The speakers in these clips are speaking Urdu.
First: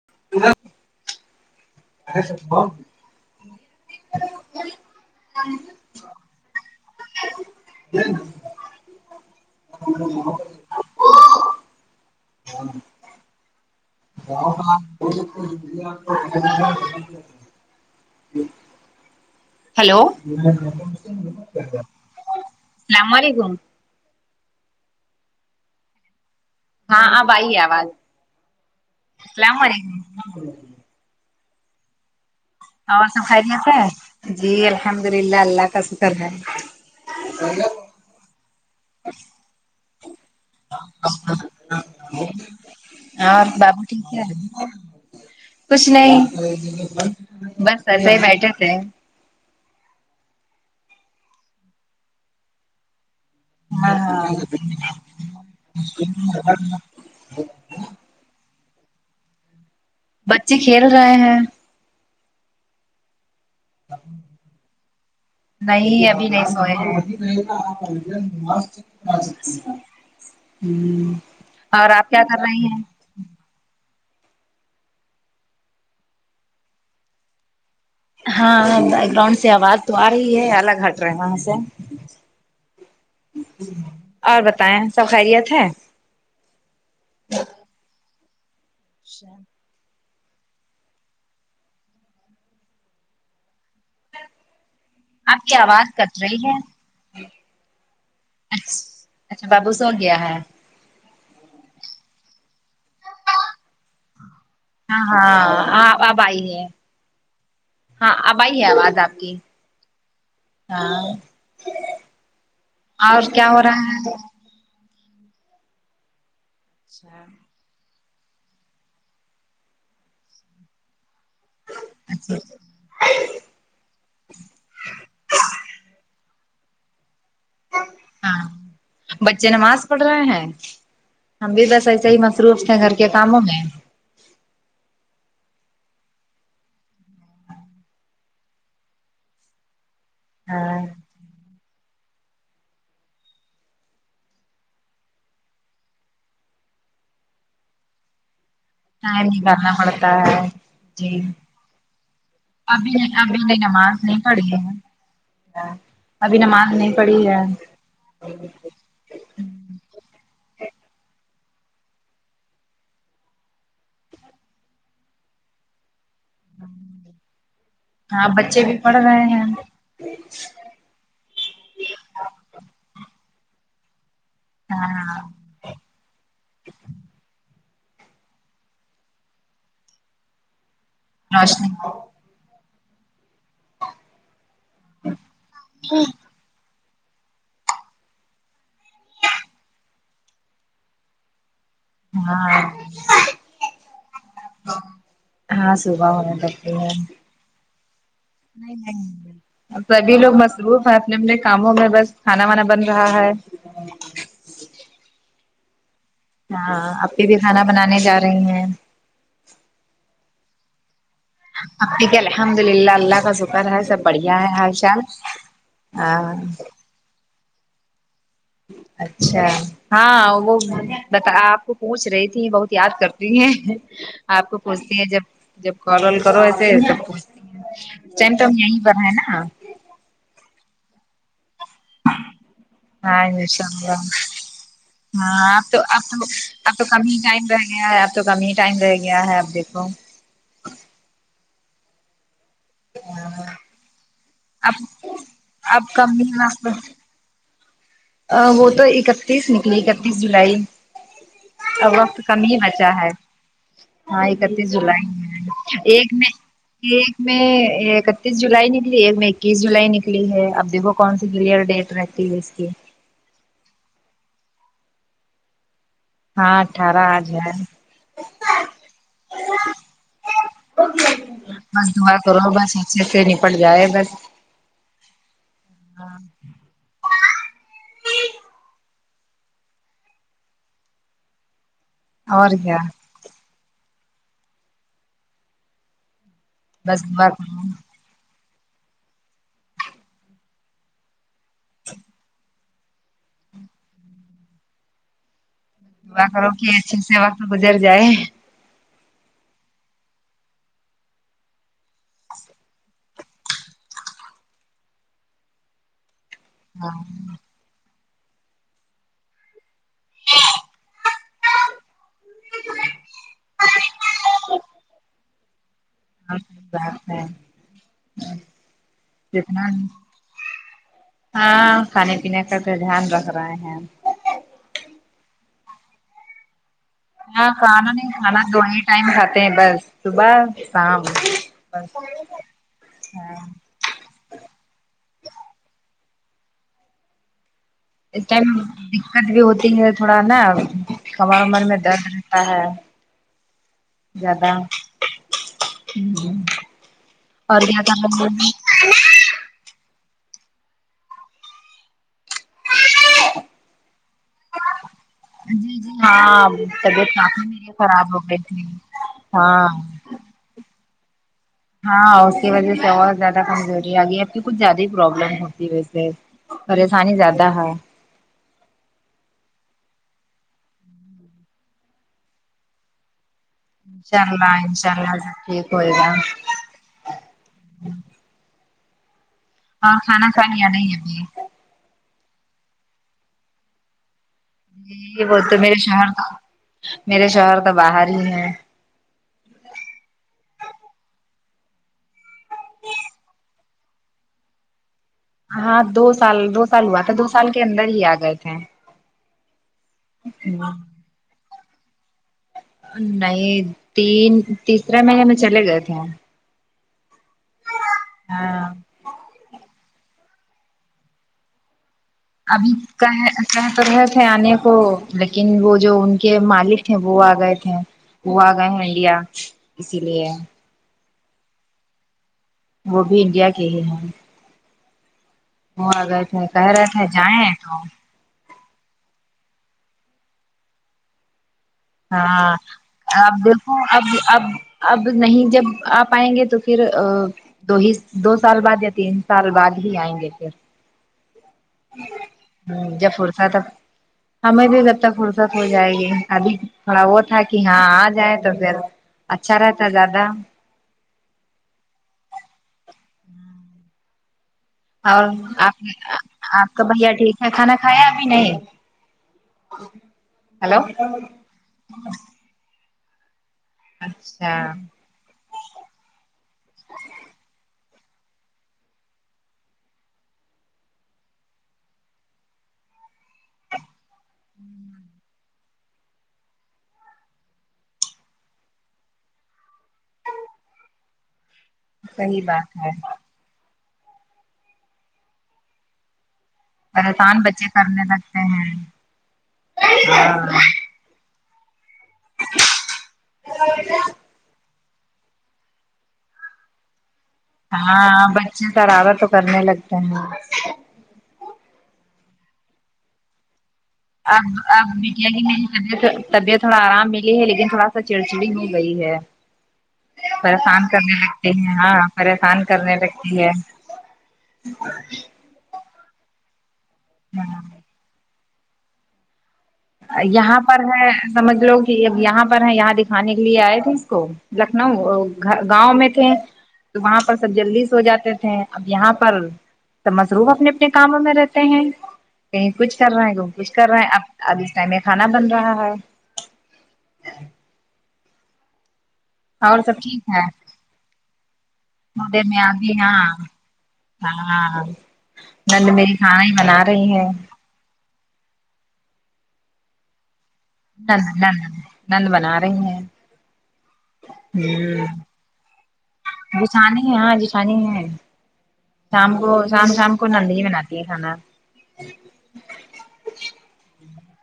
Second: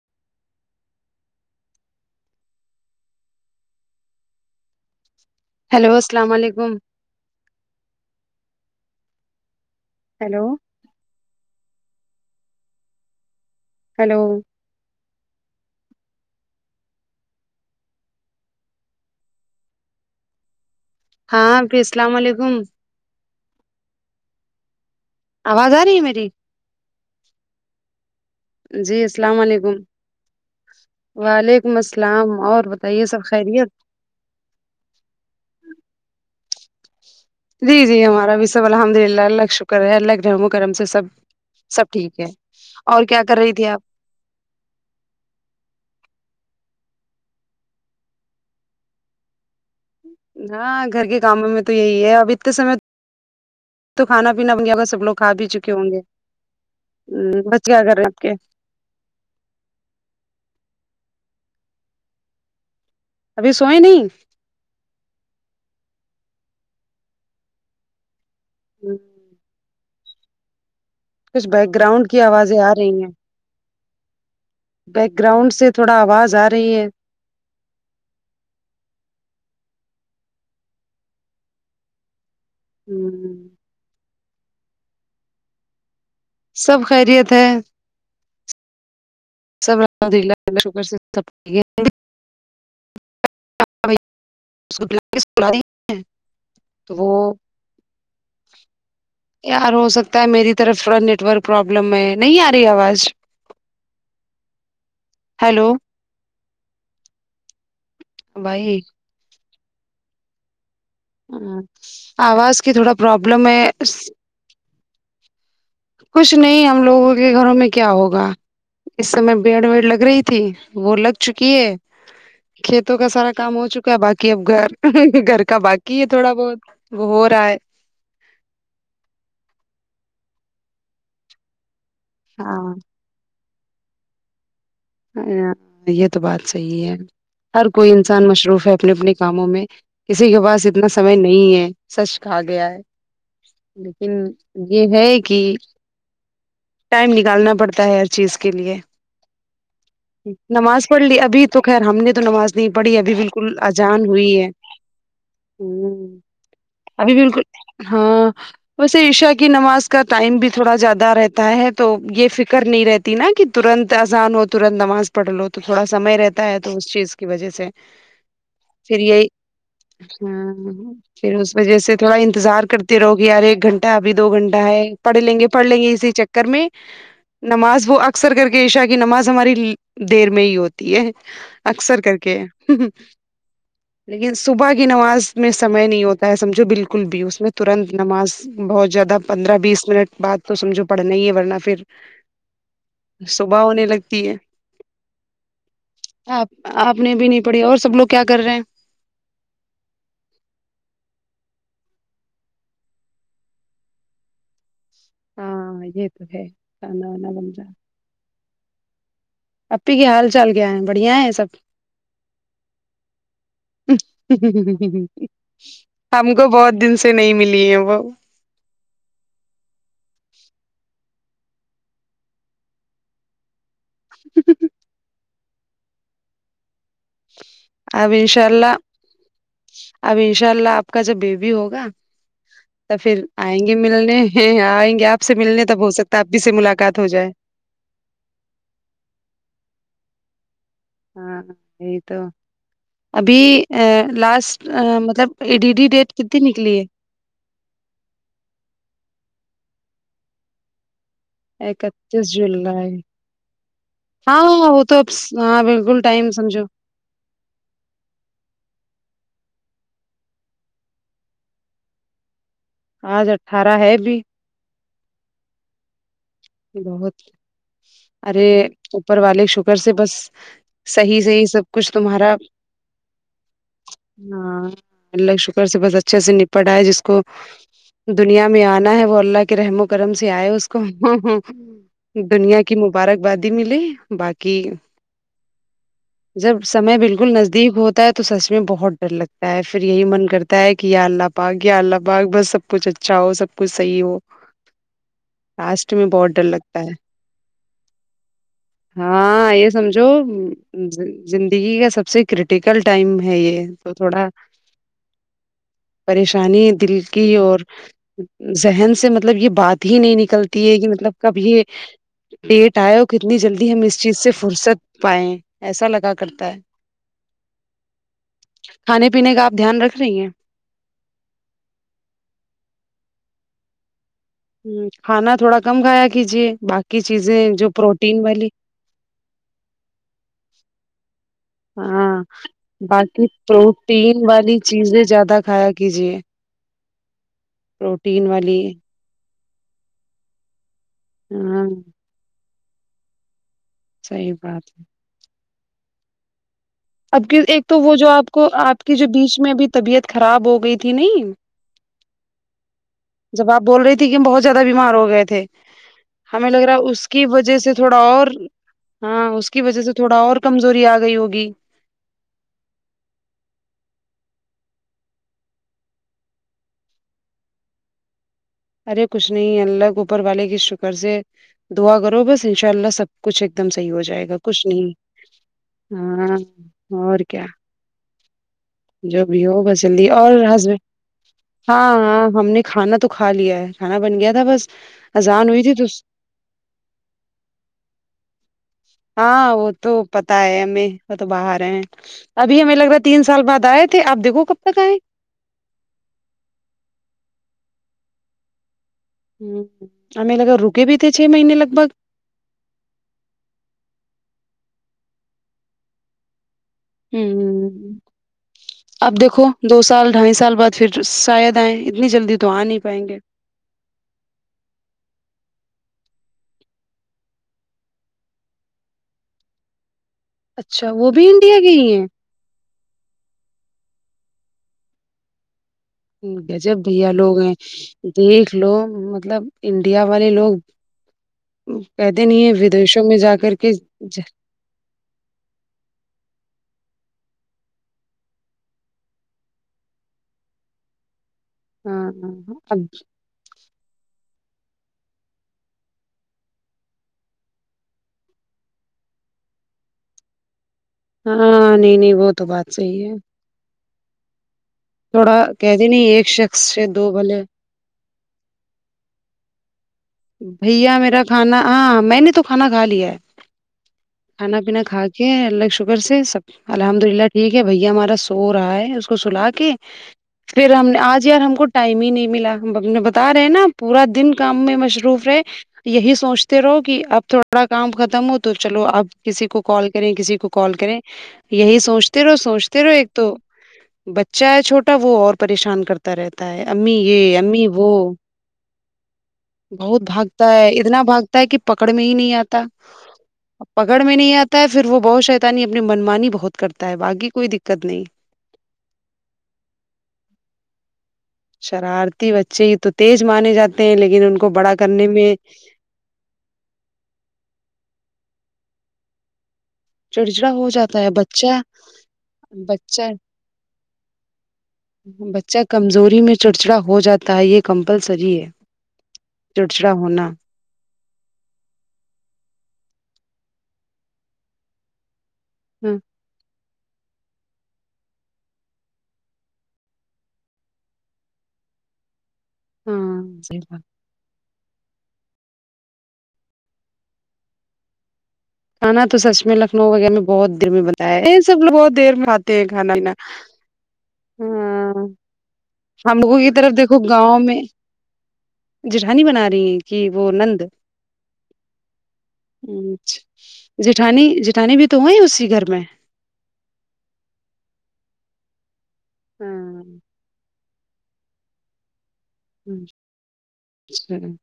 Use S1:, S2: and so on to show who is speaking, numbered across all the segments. S1: [unintelligible] [unintelligible]
S2: ہیلو السلام علیکم ہیلو
S1: [unintelligible]
S2: ہیلو
S1: [unintelligible] ہیلو
S2: ہاں آپی السلام وعلیکم
S1: سلام وعلیکم
S2: آواز آرہی ہے میری
S1: ہاں اب آئی ہے آواز
S2: جی السلام علیکم وعلیکم السلام اور بتائیے سب خیریت
S1: جی الحمد للہ اللہ کا شکر ہے
S2: جی جی ہمارا بھی سب الحمد للہ اللہ کا شکر ہے اللہ کی رحمت کرم سے سب سب ٹھیک ہے اور کیا کر رہی تھی
S1: بابو
S2: آپ
S1: ٹھیک کچھ نہیں بس ایسے ہی بیٹھے تھے
S2: ہاں گھر کے کاموں میں تو یہی ہے اب اتنے سمے
S1: ہاں
S2: تو
S1: ہاں
S2: کھانا پینا بن گیا سب لوگ کھا بھی چکے ہوں گے ہوں بچے کیا کر رہے ہیں آپ کے
S1: بچے کھیل رہے ہیں
S2: ابھی سوئے نہیں
S1: نہیں ابھی نہیں سوئے ہے
S2: ہوں،
S1: ہوں
S2: کچھ بیک گراؤنڈ کی آوازیں آرہی ہیں بیک گراؤنڈ سے تھوڑا آواز آرہی ہے
S1: ہاں بیک گراؤنڈ سے آواز تو آرہی ہے الگ ہٹ رہے ہیں وہاں سے
S2: ہوں
S1: اور بتائیں سب خیریت ہے
S2: سب خیریت ہے
S1: اچھا
S2: [unintelligible]
S1: آپ کی آواز کٹ رہی ہے
S2: [unintelligible]
S1: اچھا
S2: یار
S1: بابو سو
S2: ہوسکتا
S1: گیا
S2: ہے میری طرف تھوڑا نیٹ ورک پروابلم ہے نہیں آرہی آواز
S1: ہاں ہاں
S2: ہیلو
S1: آ اب آئی ہے ہاں آب آئی ہے
S2: بھائی
S1: آواز آپ کی ہاں
S2: ہاں آواز کی تھوڑا
S1: اور
S2: پروابلم
S1: کیا ہو
S2: ہے
S1: رہا ہے
S2: کچھ نہیں ہم لوگوں کے گھروں میں کیا ہوگا اس سمے بیڈ ویڈ لگ رہی تھی وہ لگ چکی ہے کھیت تو کا سارا کام ہو چکا ہے باقی اب گھر گھر کا باقی ہے تھوڑا بہت وہ ہورہا ہے
S1: ہاں بچے نماز پڑھ رہے ہیں ہم بھی بس ایسے ہی مصروف
S2: ہاں
S1: تھے گھر کے کاموں میں
S2: ہاں یہ تو بات صحیح ہے ہر کوئی انسان مشروف ہے اپنے اپنے کاموں میں کسی کے پاس
S1: ہاں
S2: اتنا سمے نہیں ہے سچ کھا گیا ہے لیکن یہ ہے کہ ٹائم نکالنا پڑتا ہے ہر چیز کے لیے
S1: ٹائم نکالنا پڑ
S2: نماز پڑھ لی ابھی تو خیر ہم نے تو نماز نہیں پڑھی ابھی بالکل اجان ہوئی ہے ہمم
S1: ابھی نماز نہیں
S2: ابھی
S1: پڑھی ہے
S2: بالکل ہاں ویسے عشا کی نماز کا ٹائم بھی تھوڑا زیادہ رہتا ہے تو یہ فکر نہیں رہتی ناں کہ ترنت زانو ترنت نماز پڑھ لو تو تھوڑا سمے رہتا ہے تو اس چیز کی وجہ سے
S1: ہاں بچے بھی پڑھ
S2: پھر
S1: رہے
S2: یہی
S1: ہیں
S2: ہاں پھر اس وجہ سے تھوڑا انتظار کرتے رہو کہ یار ایک گھنٹہ ابھی دو گھن ٹہ ہے پڑھ
S1: ہاں
S2: لیں گے پڑھ لیں گے اسی چکر میں نماز وہ اکثر کر کے عشاء کہ نماز ہماری دیر میں ہی ہوتی ہے
S1: روشنی
S2: اکثر کر کے لیکن صبح کی نماز میں سمئے نہیں ہوتا ہے سمجھو بالکل بھی اس میں ترنت نماز بہت زیادہ پندرہ بیس منٹ بعد تو سمجھو پڑھنا ہی ہے ورنہ پھر
S1: ہاں
S2: با ہونے لگتی ہے
S1: ہاں صبح ہونے
S2: آ
S1: لگتی
S2: آپ نے بھی نہیں بڑھیا اور سب لوگ کیا کر رہے ہیں
S1: ا سبھی لوگ مصروف ہیں اپنے اپنے کاموں میں بس کھانا وانا بن رہا ہے
S2: ہاں یہ تو ہے
S1: ہاں
S2: کھانا
S1: آپی
S2: وانا
S1: بھی
S2: بن
S1: کھانا بنانے جا رہی ہیں
S2: آپپی کی حال چال کیا ہے بڑھیا ہے سب
S1: اب ٹھیک ہے الحمد للہ اللہ کا شکر ہے سب بڑھیا ہے حال چال آ
S2: ہم
S1: ہاں
S2: کو بہت دن سے نہیں ملی ہے وہ
S1: اچھا ہاں وہ بتا آپ کو پوچھ رہی تھی بہت یاد کرتی ہیں آپ کو پوچھتی ہے جب جب کال وال کرو ایسے سب پوچھ
S2: اب انشاء
S1: جنٹم
S2: اللہ
S1: یہیں بنا ہے نا
S2: اب انشاء اللہ آپ کا جب بیبی ہوگا تو
S1: ہاں
S2: پھر آئیں
S1: انشاء
S2: گے
S1: اللہ
S2: ملنے آئیں گے آپ سے
S1: ہاں
S2: ملنے
S1: اب تو
S2: تب ہو
S1: اب
S2: سکتا ہے
S1: تو
S2: آپی سے
S1: اب تو
S2: ملاقات ہو
S1: کم ہی
S2: جائے
S1: ٹائم رہ گیا ہے اب تو کم ہی ٹائم رہ گیا ہے اب دیکھو
S2: ہاں یہ تو ابھی لاسٹ
S1: اب
S2: مطلب ای ڈی
S1: اب
S2: ڈی ڈیٹ
S1: کم
S2: کتنی نکلی ہے
S1: آ وہ تو اکتیس نکلی اکتیس جولائی
S2: ہے
S1: اب وقت
S2: اکتیس
S1: کم ہی بچا
S2: جولائی
S1: ہے ہاں اکتیس
S2: وہ تو
S1: جولائی
S2: اب ہاں
S1: میں
S2: بالکل
S1: ایک
S2: ٹائم
S1: میں
S2: سمجھو
S1: ایک میں اکتیس جولائی نکلی ایک میں اکیس جولائی نکلی ہے اب دیکھو کون سی کلیئر ڈیٹ رہتی فیسس کی
S2: آج اٹھارہ ہے بھی
S1: ہاں اٹھارہ
S2: بہت
S1: آج ہے
S2: ارے اوپر والے شکر سے بس صحیح صحیح سب کچھ تمہارا
S1: سیفی [unintelligible] نپٹ جائے بس
S2: ہاں اللہ شکر سے بس اچھے
S1: ہاں
S2: سے نپٹ اے جس کو دنیا میں آنا ہے وہ اللہ کے رحم و کرم سے آئے اس کو ہ ہ
S1: اور
S2: دنیا کی
S1: کیا
S2: مبارک بادی ملی باقی جب سمے
S1: بس دعا
S2: بالکل
S1: کرو
S2: نزدیک ہوتا ہے تو سچ میں بہت ڈر لگتا ہے پھر یہی من کرتا ہے کہ یا اللہ پاک یا اللہ پاک بس سب کچھ اچھا ہو سب کچھ صحیح ہو لاسٹ میں بہت ڈر
S1: کے
S2: لگتا ہے
S1: اچھے سے وقت گزر جائے
S2: [inaudible] ہاں یہ سمجھو زندگی کا سب سے کریٹیکل ٹائم ہے یہ تو تھوڑا پریشانی دل کی اور ذہن سے مطلب یہ بات ہی نہیں نکلتی ہے کہ مطلب کب یہ ڈیٹ آئے ہو کتنی جلدی ہم اس چیز سے فرصت پائے ایسا لگا
S1: اور
S2: کرتا ہے
S1: صحیح بات ہے
S2: کھانے پینے کا آپ
S1: جتنا
S2: دھیان رکھ رہی ہیں
S1: ہاں کھانے پینے کا تو دھیان رکھ رہے ہیں
S2: ہوں کھانا تھوڑا کم کھایا کیجیے باقی
S1: ہاں
S2: چیزیں جو
S1: کھانا نہیں
S2: پروٹین
S1: کھانا
S2: والی
S1: دو ہی ٹائم کھاتے ہیں بس صبح شام بس
S2: ہاں باقی
S1: ہاں
S2: تو ٹین والی چیزیں زیادہ کھایا کیجیے
S1: اس
S2: پروٹین
S1: ٹائم
S2: والی
S1: دقت بھی ہوتی ہے تھوڑا نا کمر ومر
S2: ہاں
S1: میں درد رہتا ہے
S2: صحیح
S1: زیادہ ہوں
S2: بات ہے
S1: ہوں
S2: اب کی ایک تو وہ جو آپ کو آپ کی جو بیچ میں بھی طبیعت خراب ہو گئی تھی نہیں جب آپ بول رہی تھی کہ ہم بہت زیادہ بیمار ہوگئے تھے
S1: جی جی
S2: ہمیں
S1: ہاں
S2: لگ رہا ہے اس
S1: طبیعت
S2: کی
S1: کافی
S2: وجہ
S1: میری
S2: سے تھوڑا
S1: خراب ہو
S2: اور
S1: گئی تھی
S2: ہاں اس کی وجہ سے تھوڑا اور کمزوری آ گئی ہوگی
S1: ہاں اس کی وجہ سے اور زیادہ کمزوری آگئی اب کی کچھ زیادہ ہی پرابلم ہوتی ہے ویسے پریشانی زیادہ ہے
S2: ارے کچھ نہیں اللہ کو اوپر والے کی شکر سے دعا کرو بس ان شاءاللہ سب کچھ ایکدم صحیح
S1: انشاء
S2: ہوجائے گا
S1: اللہ
S2: کچھ
S1: انشاء
S2: نہیں
S1: اللہ سب ٹھیک ہوئے گا
S2: ہاں اور کیا جو بھی ہو بس جلدی
S1: کھانا
S2: اور
S1: کھا
S2: ہس
S1: لیا نہیں ابھی
S2: ہاں ہاں ہم نے کھانا تو کھا لیا ہے کھانا بن گیا تھا بس
S1: جی وہ
S2: اذان
S1: تو
S2: ہوئی تھی
S1: میرے شوہر میرے شہر تو باہر ہی ہیں
S2: ہاں وہ تو پتا ہے ہمیں وہ تو باہر ہیں ابھی ہمیں لگ رہا تین سال بعد آئے تھے اب دیکھو کب تک آئیں
S1: ہاں دو سال دو سال ہوا تھا دو سال کے اندر ہی آگئے تھے
S2: ہمیں لگا رکے بھی تھے چھ مہینے لگ بھگ
S1: نہیں تین تیسرے مہینے میں چلے گئے تھے
S2: ہوں
S1: ہاں
S2: اب دیکھو دو سال ڈھائی سال بعد پھر شاید آئیں اتنی جلدی تو آ
S1: ابھی
S2: نہیں پائیں
S1: کا
S2: گے
S1: ہے کہ تو رہے تھے آنے کو لیکن وہ جو ان کے مالک تھے وہ آگئے تھے وہ آ گئے ہیں انڈیا اسی لیے
S2: اچھا وہ بھی انڈیا کے ہی ہیں
S1: وہ بھی انڈیا کے ہی ہیں وہ آ گئے تھے کہہ
S2: غضب
S1: رہے تھے
S2: بھیا لوگ
S1: جائیں
S2: ہیں
S1: تو
S2: دیکھ لو مطلب انڈیا والے لوگ کہتے نہیں ہیں
S1: ہاں
S2: ودیشوں میں جا
S1: اب
S2: کر کے
S1: دیکھو اب اب اب نہیں جب آپ آئیں گے تو پھر آ دو ہی دو سال بعد یا تین سال بعد ہی آئیں گے پھر
S2: ہاں اب
S1: ہوں جب فرصت ہو ہمیں بھی جب تک فرصت ہو جائیگی ابھی تھوڑا وہ تھا کہ ہاں آجائیں تو پھر اچھا رہتا زیادہ
S2: ہاں نہیں نہیں وہ تو بات صحیح ہے
S1: اور
S2: تھوڑا
S1: آپ
S2: کہتے نہیں
S1: کا
S2: ایک
S1: آ
S2: شخص
S1: آپ کا
S2: سے دو
S1: بھیا
S2: بھلے
S1: ٹھیک ہے کھانا کھایا ابھی نہیں ہلو
S2: بھیا میرا کھانا آں میں نے تو کھانا کھالیا ہے کھانا
S1: اچھا
S2: پینا کھا کے اللہ کے شکر سے سب الحمد للہ ٹھیک ہے بھیا ہمارا سورہا ہے اسکو سلا کے پھر ہم نے آج یار ہم کو ٹائم ہی نہیں ملا ہم ہم نے بتا رہے ہیں نا پورا دن کام میں مصروف رہے یہیں سوچتے رہو کہ اب تھوڑا کام ختم ہو تو چلو اب کسی کو کال کریں کسی کو کال کریں یہیں سوچتے رہو
S1: صحیح بات
S2: سوچتے رہو
S1: ہے
S2: ایک تو بچہ ہے چھوٹا وہ اور پریشان کر تا رہتا ہے امی یہ
S1: پریشان
S2: امی
S1: بچے
S2: وہ
S1: کرنے لگتے
S2: بہت بھاگتا
S1: ہیں
S2: ہے اتنا بھاگتا ہے کہ پکڑ میں ہی نہیں آتا پکڑ میں نہیں آتا ہے پھر وہ بہت شیطانی اپنی من مانی بہت کرتا ہے باقی کوئی دق
S1: ہاں بچے شارارت تو کرنے لگتے ہیں
S2: شرارتی بچے ہی تو تیز مانے جاتے ہیں لیکن ان کو بڑا کرنے میں
S1: طبت طبیعت تھوڑا آرام ملی ہے لیکن تھوڑا سا چڑچڑی ہو گئی ہے
S2: چڑچڑا ہو
S1: پریشان
S2: جاتا ہے
S1: کرنے لگتی
S2: بچہ
S1: ہیں ہاں پریشان کرنے
S2: بچہ
S1: لگتی ہے
S2: بچہ کمزوری میں چڑچڑا ہو جاتا ہے یہ کمپلسری ہے چڑچڑا ہونا
S1: یہاں پر ہے سمجھ لو کہ یہاں پر ہے یہاں دکھانے کے لیے آئے تھے اس کو لکھنؤ گھ
S2: ہاں
S1: گاؤں میں تھے تو وہاں پر سب جلدی سے سو جاتے تھے اب یہاں پر تو مصروف اپنے اپنے کاموں میں رہتے ہیں کہیں کچھ کر
S2: ہاں
S1: رہا ہے کہ
S2: صحیح
S1: کچھ
S2: بات
S1: کر رہا ہے اب اب اس ٹائم میں کھانا بن رہا ہے
S2: کھانا تو سچ میں
S1: اور
S2: لکھنؤ
S1: سب
S2: وغیرہ میں
S1: ٹھیک ہے
S2: بہت دیر میں بنتایا ہے یہ سب لوگ بہت دیر میں
S1: تھوڑی
S2: کھاتے تے ہیں کھانا وانا
S1: کہاں
S2: ہم لوگوں کی طرف دیکھو
S1: ہے
S2: گاؤں میں جٹھانی بنا رہی ہے کہ وہ نند ہ
S1: نند نند نند بنا رہی ہیں
S2: اچھا جٹھانی جٹھانی بھی تو وہیں ہے اسی گھر میں
S1: جیٹھانی ہے ہاں جیٹھانی ہے شام کو
S2: ہاں
S1: شام شام کو نند ہی بناتی ہے کھانا
S2: [unintelligible]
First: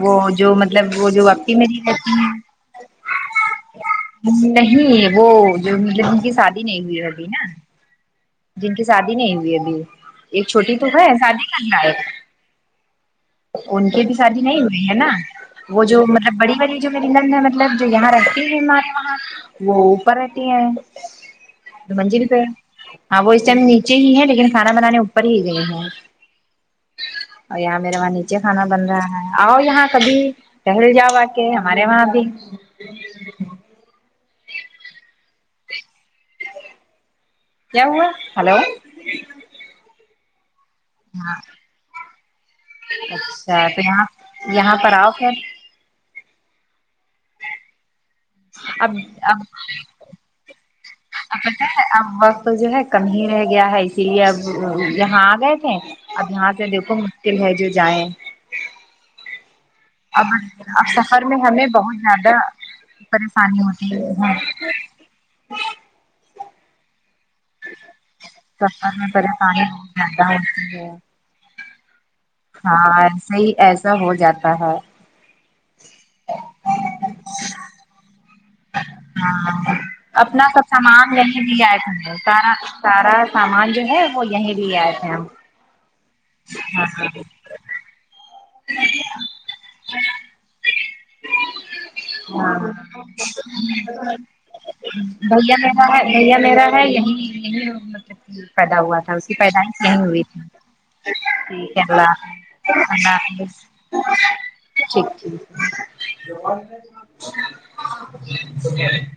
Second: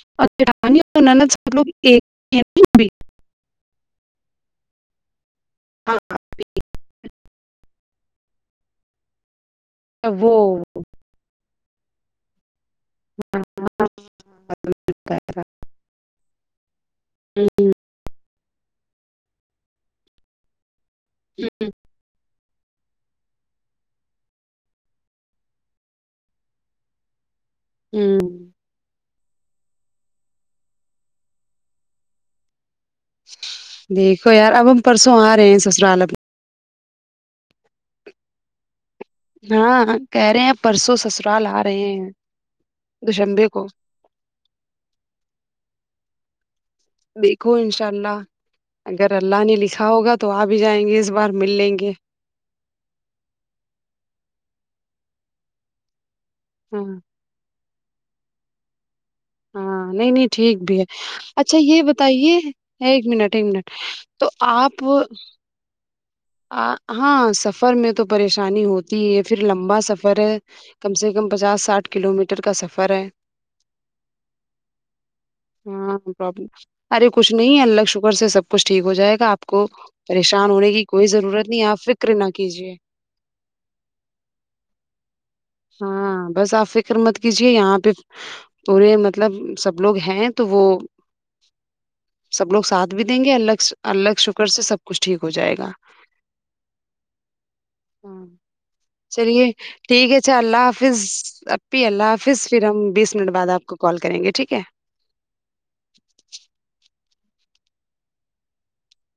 S1: وہ
S2: اچ
S1: جو
S2: رانی
S1: مطلب وہ جو
S2: سب
S1: اپپی
S2: لوگ
S1: میری
S2: ایک
S1: رہتی ہیں
S2: [unintelligible]
S1: نہیں وہ جو میری نند کی شادی نہیں ہوئی ابھی نا جن کی شادی نہیں ہوئی ابھی ایک چھوٹی تو ہے شادی کر نا ہے ان کے بھی شادی نہیں ہوئی ہے نا وہ جو مطلب بڑی والی جو میری نند ہے مطلب جو یہاں رہتی ہے ہمارے وہاں وہ اوپر رہتی ہیں
S2: [unintelligible]
S1: منجیل پے [unintelligible] ہاں وہ اس ٹائم نیچے ہی ہے لیکن کھانا بنانے اوپر ہی گئے ہیں اور یہاں میرے وہاں
S2: ہوں
S1: نیچے کھانا بن رہا ہے آؤ یہاں کبھی ٹہل جاؤ آ کے ہمارے وہاں بھی
S2: دیکھو یار اب ہم پرسوں آ رہے ہیں سسرال اب
S1: کیا ہوا ہلو
S2: ہاں کہہ رہے ہیں پرسوں
S1: ہاں
S2: سسرال آ رہے ہیں دو شمبے کو
S1: اچھا تو یہاں یہاں پر آؤ پھر
S2: دیکھو انشاء اللہ
S1: اب
S2: اگر اللہ
S1: اب
S2: نے لکھا ہوگا تو آ بھی جائیں گے اس بار مل لیں گے
S1: ہمارے پاس جو ہے کم ہی رہ گیا ہے اسی لیے اب یہاں آ گئے تھے اب یہاں سے
S2: ہاں
S1: دیکھو دل ہے جو جائیں
S2: ہاں نہیں
S1: اب
S2: نہیں ٹھیک بھی ہے
S1: اب سفر میں
S2: اچھا
S1: ہمیں
S2: یہ
S1: بہت زیادہ
S2: بتائیے ایک منٹ ایک
S1: پریشانی
S2: منٹ
S1: ہوتی
S2: تو آپ
S1: [unintelligible]
S2: ہاں سفر میں تو پریشانی ہوتی
S1: سفر میں
S2: ہے پھر
S1: پریشانی
S2: لمبا
S1: بہت
S2: سفر
S1: زیادہ
S2: ہے
S1: ہوتی ہے
S2: کم سے کم پچاس سٹاھ کلو می
S1: ہاں صحیح ایسا ہو جاتا ہے
S2: ہاں پرابلم ارے کچھ نہیں ہے اللہ شکر سے سب سب کچھ ٹھیک ہو جائے گا آپ کو
S1: ہاں اپنا
S2: پریشان
S1: سب
S2: ہونے کی کوئی
S1: سامان یہیں
S2: ضرورت
S1: بھی
S2: نہیں
S1: آئے
S2: آپ
S1: تھے
S2: فکر نہ
S1: سارا
S2: کیجیے
S1: سارا سامان جو ہے وہ یہیں بھی آئے تھے ہم
S2: ہاں بس آپ
S1: ہاں
S2: فکر مت
S1: ہاں
S2: کیجیے یہاں پہ پورے مطلب سب لوگ ہیں تو وہ سب
S1: ہاں
S2: لوگ ساتھ بھی دیں گے اللہ کا- اللہ کا شکر سے سب کچھ ٹھیک ہو
S1: بھیا
S2: جائے گا
S1: میرا ہے بھیا میرا ہے یہیں نہیں مطلب
S2: ہاں
S1: کہ پیدا ہوا تھا اس کی
S2: چلیے
S1: پیدائش یہی
S2: ٹھیک ہے
S1: ہوئی تھی
S2: اچھا اللہ حافظ اپی اللہ حافظ پھر ہم بیس منٹ بعد
S1: یس
S2: آپ کو کال کریں گے ٹھیک ہے
S1: ٹھیک ٹھیک ہے [inaudible]